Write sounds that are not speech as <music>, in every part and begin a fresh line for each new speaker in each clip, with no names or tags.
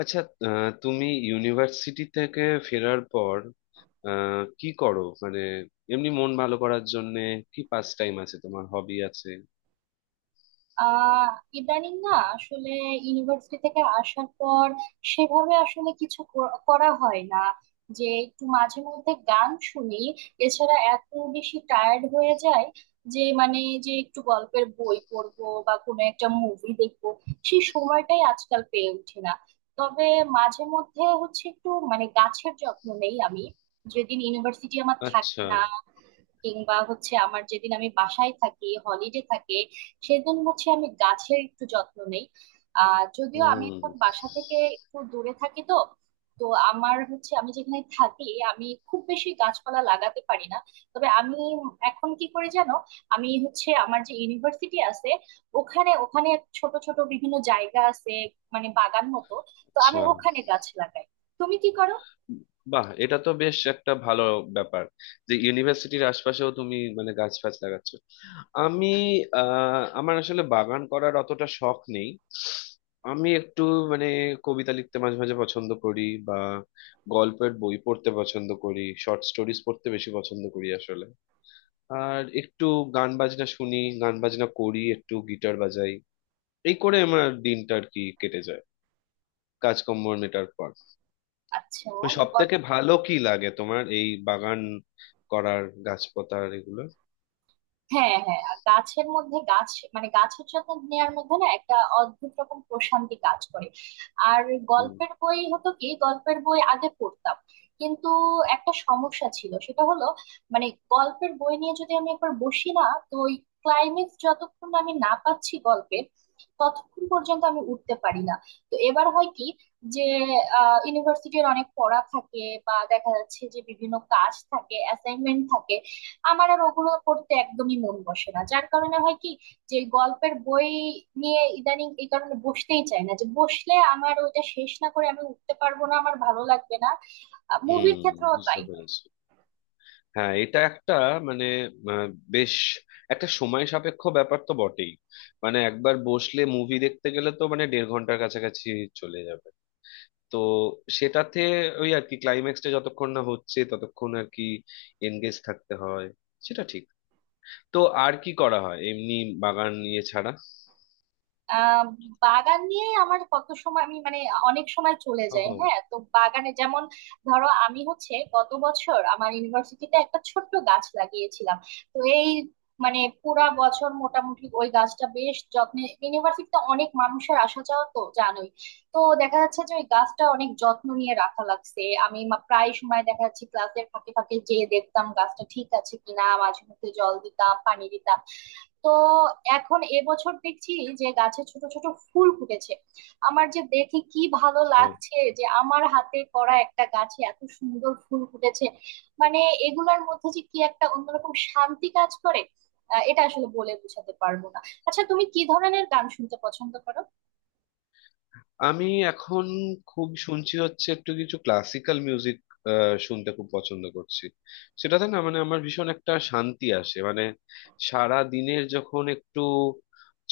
আচ্ছা। তুমি ইউনিভার্সিটি থেকে ফেরার পর কি করো? মানে এমনি মন ভালো করার জন্য কি পাস টাইম আছে, তোমার হবি আছে?
আহ ইদানিং না আসলে ইউনিভার্সিটি থেকে আসার পর সেভাবে আসলে কিছু করা হয় না, যে একটু মাঝে মধ্যে গান শুনি। এছাড়া এত বেশি টায়ার্ড হয়ে যায় যে যে একটু গল্পের বই পড়বো বা কোনো একটা মুভি দেখবো, সেই সময়টাই আজকাল পেয়ে ওঠে না। তবে মাঝে মধ্যে হচ্ছে একটু মানে গাছের যত্ন নেই আমি, যেদিন ইউনিভার্সিটি আমার থাকে
আচ্ছা।
না, কিংবা হচ্ছে আমার যেদিন আমি বাসায় থাকি হলিডে থাকে, সেদিন হচ্ছে আমি গাছের একটু যত্ন নেই। যদিও আমি
হুম।
এখন বাসা থেকে একটু দূরে থাকি, তো তো আমার হচ্ছে আমি যেখানে থাকি আমি খুব বেশি গাছপালা লাগাতে পারি না। তবে আমি এখন কি করে জানো, আমি হচ্ছে আমার যে ইউনিভার্সিটি আছে ওখানে ওখানে ছোট ছোট বিভিন্ন জায়গা আছে, মানে বাগান মতো। তো আমি
আচ্ছা।
ওখানে গাছ লাগাই। তুমি কি করো?
বাহ, এটা তো বেশ একটা ভালো ব্যাপার যে ইউনিভার্সিটির আশপাশেও তুমি মানে গাছ ফাছ লাগাচ্ছ। আমি আমার আসলে বাগান করার অতটা শখ নেই। আমি একটু মানে কবিতা লিখতে মাঝে মাঝে পছন্দ করি, বা গল্পের বই পড়তে পছন্দ করি, শর্ট স্টোরিজ পড়তে বেশি পছন্দ করি আসলে। আর একটু গান বাজনা শুনি, গান বাজনা করি, একটু গিটার বাজাই। এই করে আমার দিনটা আর কি কেটে যায় কাজকর্ম মেটার পর।
আচ্ছা।
তো সব থেকে ভালো কি লাগে তোমার, এই বাগান করার গাছপাতার এগুলো?
হ্যাঁ হ্যাঁ, আর গাছের মধ্যে গাছের যত্ন নেওয়ার মধ্যে না একটা অদ্ভুত রকম প্রশান্তি কাজ করে। আর
হুম।
গল্পের বই হতো কি গল্পের বই আগে পড়তাম, কিন্তু একটা সমস্যা ছিল, সেটা হলো মানে গল্পের বই নিয়ে যদি আমি একবার বসি না, তো ওই ক্লাইম্যাক্স যতক্ষণ আমি না পাচ্ছি গল্পের, ততক্ষণ পর্যন্ত আমি উঠতে পারি না। তো এবার হয় কি, যে ইউনিভার্সিটির অনেক পড়া থাকে বা দেখা যাচ্ছে যে বিভিন্ন কাজ থাকে, অ্যাসাইনমেন্ট থাকে, আমার আর ওগুলো পড়তে একদমই মন বসে না, যার কারণে হয় কি যে গল্পের বই নিয়ে ইদানিং এই কারণে বসতেই চাই না, যে বসলে আমার ওইটা শেষ না করে আমি উঠতে পারবো না, আমার ভালো লাগবে না। মুভির
হুম,
ক্ষেত্রেও
বুঝতে
তাই।
পেরেছি। হ্যাঁ, এটা একটা মানে আহ, বেশ একটা সময় সাপেক্ষ ব্যাপার তো বটেই। মানে একবার বসলে মুভি দেখতে গেলে তো মানে দেড় ঘন্টার কাছাকাছি চলে যাবে। তো সেটাতে ওই আর কি ক্লাইম্যাক্সটা যতক্ষণ না হচ্ছে ততক্ষণ আর কি এনগেজ থাকতে হয়, সেটা ঠিক। তো আর কি করা হয় এমনি, বাগান নিয়ে ছাড়া?
আহ বাগান নিয়ে আমার কত সময়, আমি মানে অনেক সময় চলে যায়।
ও
হ্যাঁ, তো বাগানে যেমন ধরো, আমি হচ্ছে গত বছর আমার ইউনিভার্সিটিতে একটা ছোট্ট গাছ লাগিয়েছিলাম। তো এই মানে পুরা বছর মোটামুটি ওই গাছটা বেশ যত্নে, ইউনিভার্সিটিতে অনেক মানুষের আসা যাওয়া তো জানোই, তো দেখা যাচ্ছে যে ওই গাছটা অনেক যত্ন নিয়ে রাখা লাগছে। আমি প্রায় সময় দেখা যাচ্ছে ক্লাসের ফাঁকে ফাঁকে যেয়ে দেখতাম গাছটা ঠিক আছে কিনা, মাঝে মধ্যে জল দিতাম, পানি দিতাম। তো এখন এবছর দেখছি যে গাছে ছোট ছোট ফুল ফুটেছে। আমার যে দেখে কি ভালো
আচ্ছা।
লাগছে, যে আমার হাতে করা একটা গাছে এত সুন্দর ফুল ফুটেছে। মানে এগুলোর মধ্যে যে কি একটা অন্যরকম শান্তি কাজ করে, এটা আসলে বলে বোঝাতে পারবো না। আচ্ছা, তুমি কি ধরনের গান শুনতে পছন্দ করো?
আমি এখন খুব শুনছি হচ্ছে একটু কিছু ক্লাসিক্যাল মিউজিক, শুনতে খুব পছন্দ করছি। সেটাতে না মানে আমার ভীষণ একটা শান্তি আসে। মানে সারা দিনের যখন একটু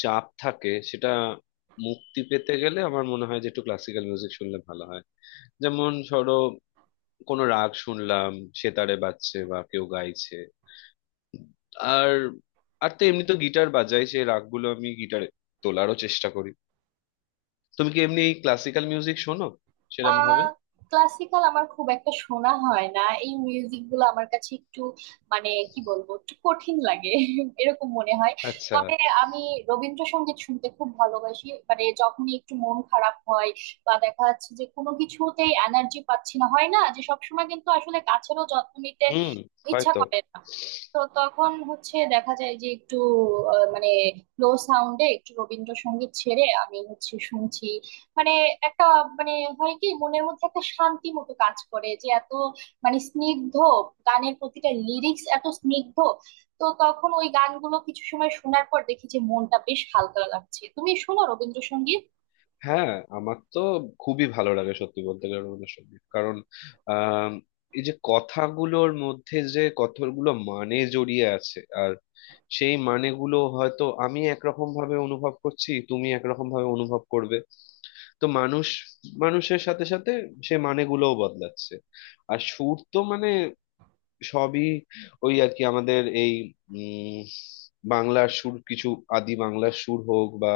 চাপ থাকে, সেটা মুক্তি পেতে গেলে আমার মনে হয় যে একটু ক্লাসিক্যাল মিউজিক শুনলে ভালো হয়। যেমন ধরো কোনো রাগ শুনলাম, সেতারে বাজছে বা কেউ গাইছে। আর আর তো এমনি তো গিটার বাজাই, সেই রাগগুলো আমি গিটারে তোলারও চেষ্টা করি। তুমি কি এমনি ক্লাসিক্যাল মিউজিক শোনো সেরম ভাবে?
আহ ক্লাসিক্যাল আমার খুব একটা শোনা হয় না, এই মিউজিক গুলো আমার কাছে একটু কি বলবো, একটু কঠিন লাগে <laughs> এরকম মনে হয়।
আচ্ছা।
তবে আমি রবীন্দ্রসঙ্গীত শুনতে খুব ভালোবাসি, মানে যখনই একটু মন খারাপ হয় বা দেখা যাচ্ছে যে কোনো কিছুতেই এনার্জি পাচ্ছি না, হয় না যে সবসময় কিন্তু আসলে গাছেরও যত্ন নিতে
হুম।
ইচ্ছা
হয়তো।
করে না, তো তখন হচ্ছে দেখা যায় যে একটু আহ, মানে লো সাউন্ডে একটু রবীন্দ্রসঙ্গীত ছেড়ে আমি হচ্ছে শুনছি। মানে একটা মানে হয় কি মনের মধ্যে একটা শান্তি মতো কাজ করে, যে এত স্নিগ্ধ, গানের প্রতিটা লিরিক্স এত স্নিগ্ধ। তো তখন ওই গানগুলো কিছু সময় শোনার পর দেখি যে মনটা বেশ হালকা লাগছে। তুমি শোনো রবীন্দ্রসঙ্গীত?
হ্যাঁ, আমার তো খুবই ভালো লাগে সত্যি বলতে গেলে রবীন্দ্রসঙ্গীত। কারণ আম, এই যে কথাগুলোর মধ্যে যে কতগুলো মানে জড়িয়ে আছে, আর সেই মানেগুলো হয়তো আমি একরকম ভাবে অনুভব করছি, তুমি একরকম ভাবে অনুভব করবে। তো মানুষ মানুষের সাথে সাথে সে মানেগুলোও বদলাচ্ছে। আর সুর তো মানে সবই ওই আর কি আমাদের এই উম বাংলার সুর, কিছু আদি বাংলার সুর হোক বা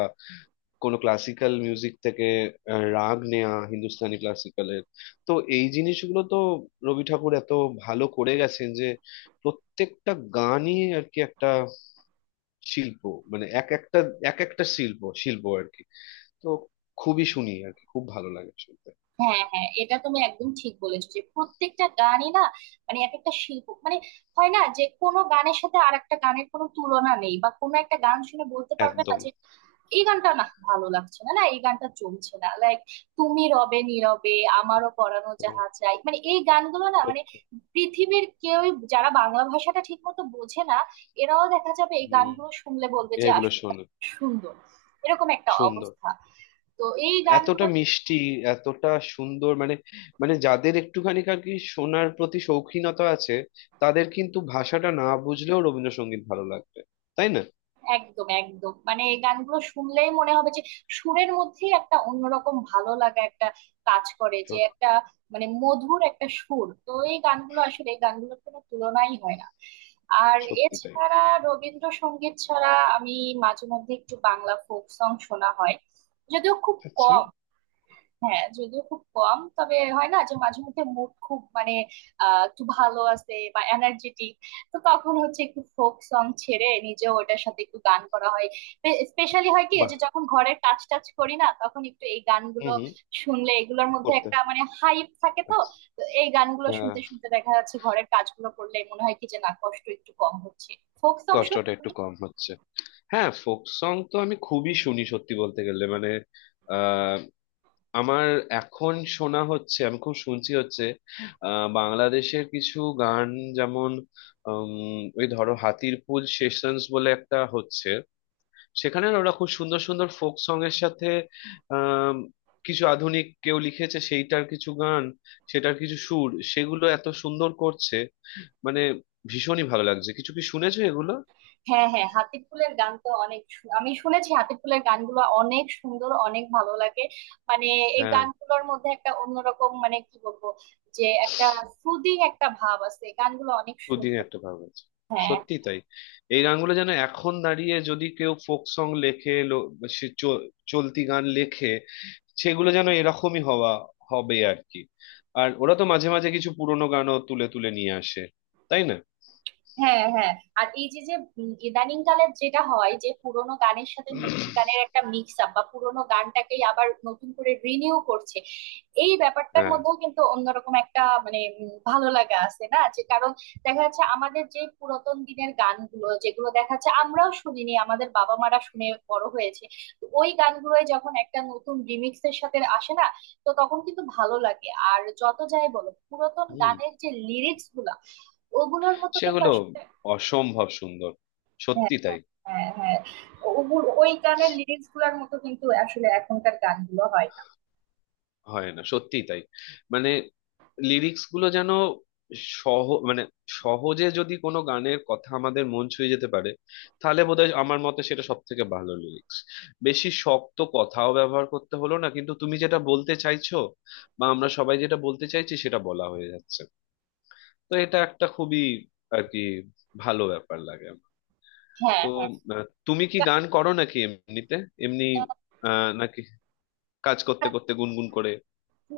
কোনো ক্লাসিক্যাল মিউজিক থেকে রাগ নেয়া হিন্দুস্তানি ক্লাসিক্যালের। তো এই জিনিসগুলো তো রবি ঠাকুর এত ভালো করে গেছেন যে প্রত্যেকটা গানই আর কি একটা শিল্প। মানে এক একটা, এক একটা শিল্প শিল্প আর কি। তো খুবই শুনি আর কি, খুব ভালো লাগে শুনতে।
হ্যাঁ হ্যাঁ, এটা তুমি একদম ঠিক বলেছো যে প্রত্যেকটা গানই না এক একটা শিল্প, মানে হয় না যে কোনো গানের সাথে আর একটা গানের কোনো তুলনা নেই, বা কোনো একটা গান শুনে বলতে পারবে না
একদম।
যে এই গানটা না ভালো লাগছে না, না এই গানটা চলছে না, লাইক তুমি রবে নীরবে, আমারও পরানো যাহা চাই, মানে এই গানগুলো না, মানে
সত্যি।
পৃথিবীর কেউই যারা বাংলা ভাষাটা ঠিক মতো বোঝে না, এরাও দেখা যাবে এই
হম।
গানগুলো শুনলে বলবে যে
এগুলো
আসলে
শোনো।
সুন্দর, এরকম একটা
সুন্দর।
অবস্থা। তো এই
এতটা
গানগুলোর
মিষ্টি, এতটা সুন্দর মানে, মানে যাদের একটুখানি আর কি শোনার প্রতি শৌখিনতা আছে, তাদের কিন্তু ভাষাটা না বুঝলেও রবীন্দ্রসঙ্গীত ভালো লাগবে, তাই না?
একদম একদম, মানে এই গানগুলো শুনলেই মনে হবে যে সুরের মধ্যেই একটা অন্যরকম ভালো লাগা একটা কাজ করে, যে
সত-
একটা মধুর একটা সুর। তো এই গানগুলো আসলে এই গানগুলোর কোনো তুলনাই হয় না। আর
সত্যি তাই।
এছাড়া রবীন্দ্রসঙ্গীত ছাড়া আমি মাঝে মধ্যে একটু বাংলা ফোক সং শোনা হয়, যদিও খুব
আচ্ছা।
কম। হ্যাঁ, যদিও খুব কম, তবে হয় না যে মাঝে মধ্যে মুড খুব মানে আহ একটু ভালো আছে বা এনার্জেটিক, তো তখন হচ্ছে একটু ফোক সং ছেড়ে নিজেও ওটার সাথে একটু গান করা হয়। স্পেশালি হয় কি,
বাহ।
যে যখন ঘরের কাজ টাজ করি না, তখন একটু এই
হুম,
গানগুলো
হুম।
শুনলে এগুলোর মধ্যে
করতে।
একটা মানে হাইপ থাকে, তো
আচ্ছা।
তো এই গানগুলো
হ্যাঁ।
শুনতে শুনতে দেখা যাচ্ছে ঘরের কাজগুলো করলে মনে হয় কি যে না, কষ্ট একটু কম হচ্ছে। ফোক সং
কষ্টটা একটু
শুনি।
কম হচ্ছে। হ্যাঁ, ফোক সং তো আমি খুবই শুনি সত্যি বলতে গেলে। মানে আমার এখন শোনা হচ্ছে, আমি খুব শুনছি হচ্ছে বাংলাদেশের কিছু গান। যেমন ওই ধরো হাতির পুল সেশনস বলে একটা হচ্ছে, সেখানে না ওরা খুব সুন্দর সুন্দর ফোক সং এর সাথে আম, কিছু আধুনিক কেউ লিখেছে সেইটার কিছু গান, সেটার কিছু সুর, সেগুলো এত সুন্দর করছে। মানে ভীষণই ভালো লাগছে। কিছু কি শুনেছো এগুলো?
হ্যাঁ হ্যাঁ, হাতিফ ফুলের গান তো অনেক আমি শুনেছি, হাতিফ ফুলের গানগুলো অনেক সুন্দর, অনেক ভালো লাগে। মানে এই
হ্যাঁ।
গানগুলোর মধ্যে একটা অন্যরকম, মানে কি বলবো, যে একটা সুদিং একটা ভাব আছে, গানগুলো অনেক
সুদিন
সুন্দর।
একটা ভাব আছে।
হ্যাঁ
সত্যি তাই। এই গানগুলো যেন, এখন দাঁড়িয়ে যদি কেউ ফোক সং লেখে সে চ- চলতি গান লেখে, সেগুলো যেন এরকমই হওয়া হবে আর কি। আর ওরা তো মাঝে মাঝে কিছু পুরোনো গানও তুলে তুলে নিয়ে আসে, তাই না?
হ্যাঁ হ্যাঁ আর এই যে যে উম ইদানিং কালের যেটা হয়, যে পুরোনো গানের সাথে নতুন গানের একটা মিক্স আপ বা পুরোনো গানটাকেই আবার নতুন করে রিনিউ করছে, এই ব্যাপারটার
হ্যাঁ।
মধ্যেও কিন্তু অন্যরকম একটা মানে উম ভালো লাগা আছে না, যে কারণ দেখা যাচ্ছে আমাদের যে পুরাতন দিনের গানগুলো, যেগুলো দেখা যাচ্ছে আমরাও শুনিনি, আমাদের বাবা মারা শুনে বড় হয়েছে, তো ওই গানগুলোই যখন একটা নতুন রিমিক্স এর সাথে আসে না, তো তখন কিন্তু ভালো লাগে। আর যত যাই বলো পুরাতন
হুম।
গানের যে লিরিক্স গুলো ওগুলোর মতো কিন্তু
সেগুলো
আসলে,
অসম্ভব সুন্দর।
হ্যাঁ
সত্যি তাই।
হ্যাঁ হ্যাঁ ওগুলো ওই গানের লিরিক্স গুলার মতো কিন্তু আসলে এখনকার গানগুলো হয় না।
হয় না, সত্যিই তাই। মানে লিরিক্স গুলো যেন মানে সহজে যদি কোনো গানের কথা আমাদের মন ছুঁয়ে যেতে পারে, তাহলে বোধহয় আমার মতে সেটা সব থেকে ভালো লিরিক্স। বেশি শক্ত কথাও ব্যবহার করতে হলো না, কিন্তু তুমি যেটা বলতে চাইছো বা আমরা সবাই যেটা বলতে চাইছি সেটা বলা হয়ে যাচ্ছে। তো এটা একটা খুবই আর কি ভালো ব্যাপার লাগে আমার।
হ্যাঁ
তো
হ্যাঁ।
তুমি কি
গা-
গান করো নাকি এমনিতে? এমনি নাকি কাজ করতে করতে গুনগুন করে?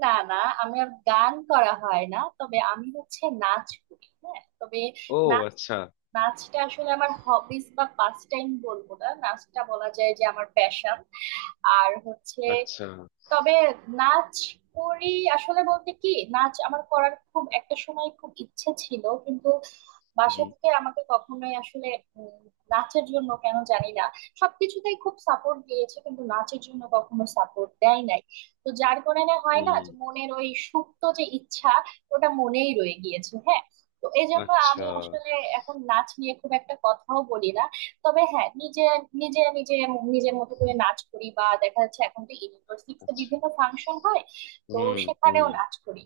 না না, আমি আর গান করা হয় না, তবে আমি হচ্ছে নাচ করি। হ্যাঁ, তবে
ও
নাচ,
আচ্ছা।
নাচটা আসলে আমার হবিস বা পাস টাইম বলবো না, নাচটা বলা যায় যে আমার প্যাশন। আর হচ্ছে
আচ্ছা।
তবে নাচ করি, আসলে বলতে কি নাচ আমার করার খুব একটা সময় খুব ইচ্ছে ছিল কিন্তু বাসা
হুম,
থেকে আমাকে কখনোই আসলে উম, নাচের জন্য, কেন জানি না সবকিছুতেই খুব সাপোর্ট দিয়েছে, কিন্তু নাচের জন্য কখনো সাপোর্ট দেয় নাই। তো যার কারণে হয় না
হুম।
যে মনের ওই সুপ্ত যে ইচ্ছা ওটা মনেই রয়ে গিয়েছে। হ্যাঁ, তো এই জন্য
আচ্ছা।
আমি আসলে এখন নাচ নিয়ে খুব একটা কথাও বলি না। তবে হ্যাঁ নিজে নিজে নিজে নিজের মতো করে নাচ করি, বা দেখা যাচ্ছে এখন তো ইউনিভার্সিটিতে
আচ্ছা।
বিভিন্ন ফাংশন হয় তো
হুম,
সেখানেও
হুম।
নাচ করি।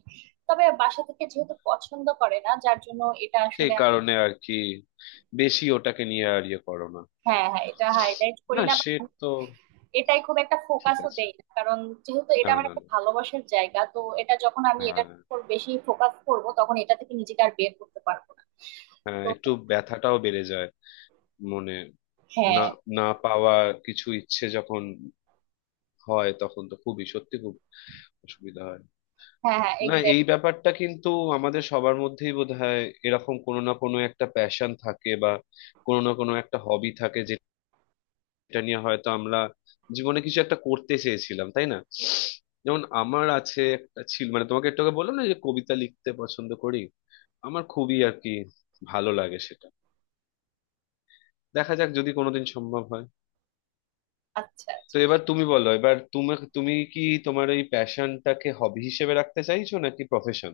তবে বাসা থেকে যেহেতু পছন্দ করে না, যার জন্য এটা
সেই
আসলে
কারণে আর কি বেশি ওটাকে নিয়ে আর ইয়ে করো না।
হ্যাঁ হ্যাঁ, এটা হাইলাইট করি
না
না বা
সে, তো
এটাই খুব একটা
ঠিক
ফোকাসও
আছে।
দেই না, কারণ যেহেতু এটা
না,
আমার
না,
একটা
না।
ভালোবাসার জায়গা, তো এটা যখন আমি
হ্যাঁ।
এটার উপর বেশি ফোকাস করব, তখন এটা থেকে নিজেকে আর বের করতে পারবো না।
হ্যাঁ,
তো
একটু ব্যথাটাও বেড়ে যায় মনে। না,
হ্যাঁ
না পাওয়া কিছু ইচ্ছে যখন হয় তখন তো খুবই সত্যি খুব অসুবিধা হয়।
হ্যাঁ হ্যাঁ
না এই
এক্স্যাক্ট।
ব্যাপারটা কিন্তু আমাদের সবার মধ্যেই বোধহয় এরকম কোনো না কোনো একটা প্যাশন থাকে, বা কোনো না কোনো একটা হবি থাকে। এটা নিয়ে হয়তো আমরা জীবনে কিছু একটা করতে চেয়েছিলাম, তাই না? যেমন আমার আছে একটা, ছিল মানে, তোমাকে একটু আগে বললাম না যে কবিতা লিখতে পছন্দ করি, আমার খুবই আর কি ভালো লাগে সেটা। দেখা যাক যদি কোনোদিন সম্ভব হয়।
আচ্ছা
তো
আচ্ছা।
এবার তুমি বলো, এবার তুমি তুমি কি তোমার এই প্যাশনটাকে হবি হিসেবে রাখতে চাইছো নাকি প্রফেশন?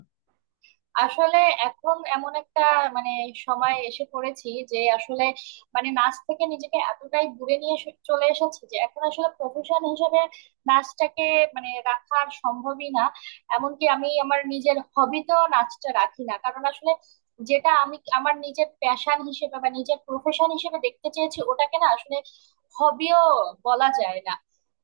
আসলে এখন এমন একটা মানে সময় এসে পড়েছি যে আসলে মানে নাচ থেকে নিজেকে এতটাই দূরে নিয়ে চলে এসেছি, যে এখন আসলে প্রফেশন হিসেবে নাচটাকে মানে রাখা আর সম্ভবই না। এমনকি আমি আমার নিজের হবিতেও নাচটা রাখি না, কারণ আসলে যেটা আমি আমার নিজের প্যাশন হিসেবে বা নিজের প্রফেশন হিসেবে দেখতে চেয়েছি, ওটাকে না আসলে হবিও বলা যায় না।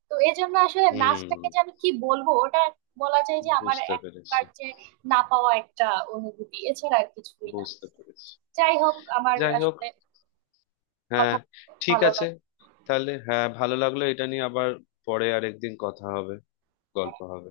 তো এই জন্য আসলে
হুম।
নাচটাকে যে আমি কি বলবো, ওটা বলা যায় যে আমার
বুঝতে
এক
পেরেছি।
প্রকার যে না পাওয়া একটা অনুভূতি, এছাড়া আর কিছুই না।
বুঝতে পেরেছি।
যাই হোক, আমার
যাই হোক।
আসলে
হ্যাঁ।
কথা বলতে
ঠিক
ভালো
আছে।
লাগে।
তাহলে হ্যাঁ, ভালো লাগলো। এটা নিয়ে আবার পরে আরেকদিন কথা হবে, গল্প হবে।